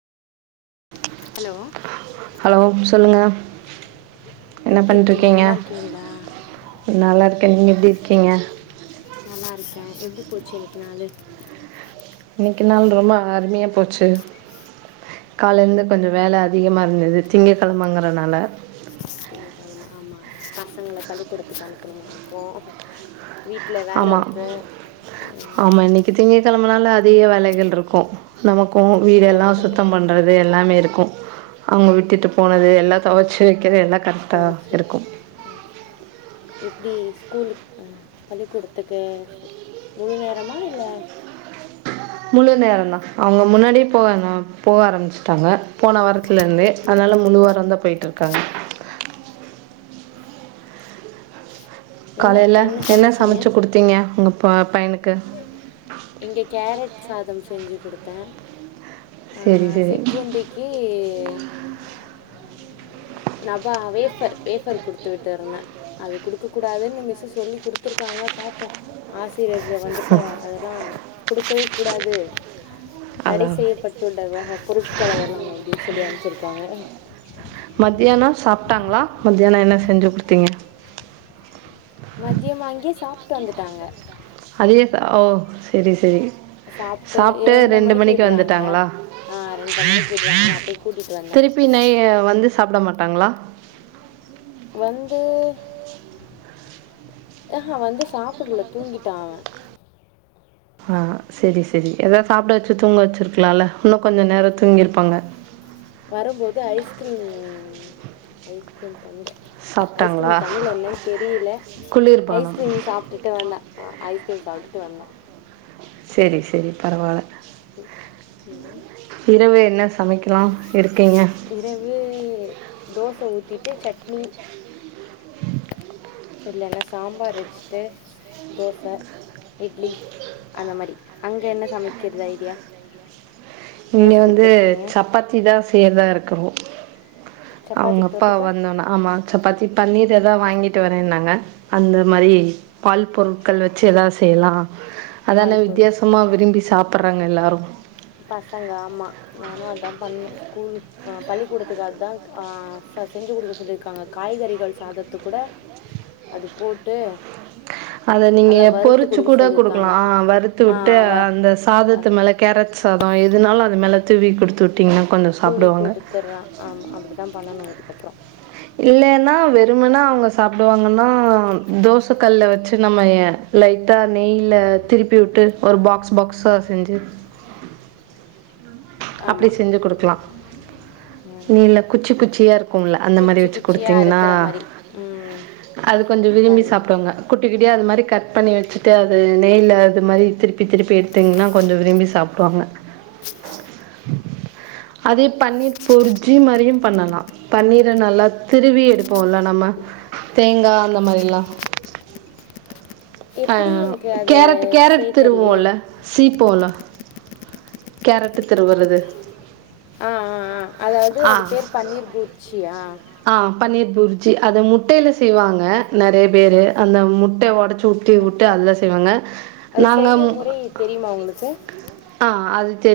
allow hello சொல்லுங்க என்ன இருக்கீங்க பண்ட்ருக்கீங்க நல்லா இருக்கீங்களா நல்லா இருக் நீங்க எப்டி இருக்கிங்க நல்லா இருக்கே எப்டி போச்சு இன்னிக்கு நாளு இன்னிக்கு நாளு ரொம்ப அருமையா போச்சு கால இருந்து கொஞ்ச வேல அதிகமா இருந்துது திங்கக் கெழம்மங்கறனால [unintelligible] காதுமா ஆமா பசங்கள பள்ளிக்கூடத்துக்கு அனுப்பணுமா இருக்கு ஆமா உம், ஆமா இன்னிக்கு திங்கக்கெழமனால அதிக வேலைகள் இருக்கு நமக் க்கு வீடெல்லா எல்லாருக்கும் தான் சுத்தம் பண்றது எல்லாமே இருக் க்கு அவங்க விட்டுட்டு போனது எல்லா தொவச்சு வெக்கிறது எல்லா தொவச்சு ம் இப் இப்டி ஸ்கூல்லுக் அ பள்ளிக்கூடத்துக்கு முழு நேரமா இல்ல முழு நேரந்தா அவங்க முன்னாடியே போவாங்க போக ஆரம்பிச்சுட்டாங்க போன வரத்துல இருந்தே அதுனால முழுவாரந்தா போயிட் இருக்காங்க என்ன காலைல என்ன சமைச்சிங்க சமச்சு குடுத்தீங்க உங்க பா பைனுக்கு இங்க கேரட் சாதம் செஞ்சு குடுத்த சரி சரி சிற்றுருண்டிக்கு நா வா வேபர் வேபர் குடுத்து விட்டு இருந்த அது குடுக்க கூடாதுன்னு மிஸ் சொல்லி குடுத்துருக்காங்க பாப்போ ஆஸ் பிறகு வந்துட்டு அதெலா குடுக்கவே கூடாது தடை அதான் செய்யப்பட்டுள்ள வக பொருட்கள்ளதலா அப்டின் சொல்லி அமுச்சிருக்காங்க சாப்டாங்ளா மத்தியானோ என்ன செஞ்சு குடுத்தீங்க மத்யம் அங்யே சாப்டு வந்துட்டாங்க அதே ஓ செரி செரி சாப்ட்டு இரண்ட்ர மணிக்கு விடுறாங்க வந்துட்டாங்களா ஆ ரெண்ட்ர மணிக்கு விடுவாங்க நா போய் கூட்டிட்டு வந்தே சாப்ட மாட்டாங்ளா வந்து அ ஆ வந்து சாப்பட்ல தூங்கிட்டா அவன் ஆ செரி செரி ஏதாத் சாப்ட வச்சி தூங்க வச்சிருக்லால இன்னு கொஞ்ச நேரோ தூங்கிருப்பாங்க வரம்போது ஐஸ்கிரீம் ம் ஐஸ்க்ரீம் தமிழ் ஐஸ்க்ரீம் சாப்பிட்டாங்களா தமிழ்ல என்னனு தெரில குளிர்பானம் ஐஸ்க்ரீம் சாப்டுட்டு வந்த ஆ ஐஸ் ஐஸ்க்ரீம் சாப்ட்டுட்டு வந்தோ சேரி சேரி பரவால்ல உம் இரவு என்ன சமைக்கலாம் ம் இருக்கீங்க இரவு தோச ஊத்தி சட்னி இல்லனா சாம்பார் வெச்சுட்டு தோச இட்லி அந்த மாரி அங்க என்ன சமைக்கற்து ஐடியா இங்க யோசிச்சு வந்து வச்சுருக்கீங்க சப்பாத்தி தா ஸ் செய்யறதா இருக்கறோ அவுங்க சப்பாத்திக்கு அப்பா தொட்டுக்க வந்தோன ஆமா சப்பாத்தி பன்னீர் எதா வாங்கிட்டு வரேன்னாங்க அந்த மாரி பால் பொருட்கள் வச்சு எதாவது செய்லா அதான பால் வித்தியாசமா பொறுப்பு விரும்பி சாப்பர் வாங்க எல்லாரும் பசங்க ஆமா நானு அதா பன்னும் ஸ்கூல் ஆ பள்ளிக்கூடத்துகு அதான் கா ச செஞ்சு குடுக்க சொல்லிர்காங்க காய்கறிகள் சாதத்துக் கூட அது போட்டு அத நீங்க நல்லா வறுத்து பொறிச்சு கொடுக்க கூட குடுக்கலா சொல்லியிருக்காங்க அ வறுத்து ஆ வுட்டு வ அந்த வ சாதத்து மேல கேரட் சாதோ எதுனாலு அது மேல தூவி குடுத்து வுட்டீங்னா கொஞ்ஜோ தூவி சாப்டுவாங்க கொடுத்துட்றேன் ஆமாம் அப்படி தான் பண்ணணும் இதுக்கப்புறம் இல்லைன்னா வெறும்மனா அவங்க சாப்டுவாங்கன்னா தோச கல்ல வச்சு நம்ம லைட்டா நெய்ல திருப்பி உட்டு ஒரு பாக்ஸ் பாக்ஸா செஞ்சு அப்டி ஆமாம் செஞ்சு குடுக்கலா ம் நீ இல்ல குச்சி குச்சியா இருக்கும்ல அந்த மாரி குச்சி குச்சியாக குடுத்தீங்ன்னா இருக்கிற மாதிரி ம் அது கொஞ்சோ விரும்பி பண் சாப்டுவாங்க குட்டி ட்டியா அந்த மாரி கட் பண்ணி வெச்ட்டு அது நெய்ல அது மாரி திருப்பி திருப்பி எடுத்திங்னா கொஞ்ஜோ விரும்பி சாப்டுவாங்க அதே பண்ணீர் பொர்ஜி மாரியு பண்ணலா பண்ணீர நல்லா திருவி எடுப்போம்ல நம்ம தேங்கா அந்த மாரிலா ஆ எப்படி எனக்கு அது கேரட்டு கேரட் செய்ய தெரியலையே திருவோல சீ போல கேரட்டு திருவுறது ஆ ஆ ஆ அதாவது ஆ அது பேரு பன்னீர் பூர்ஜியா ஆ பன்னீர் பூர்ஜி அத முட்டைல செய்வாங்க நறைய பேரு அந்த முட்ட ஒடச்சு வுட்டி வுட்டு முட்டை அதுல செய்வாங்க அது நாங்கம் செய்யும் முறை தெரியுமா உங்களுக்கு ஆ அது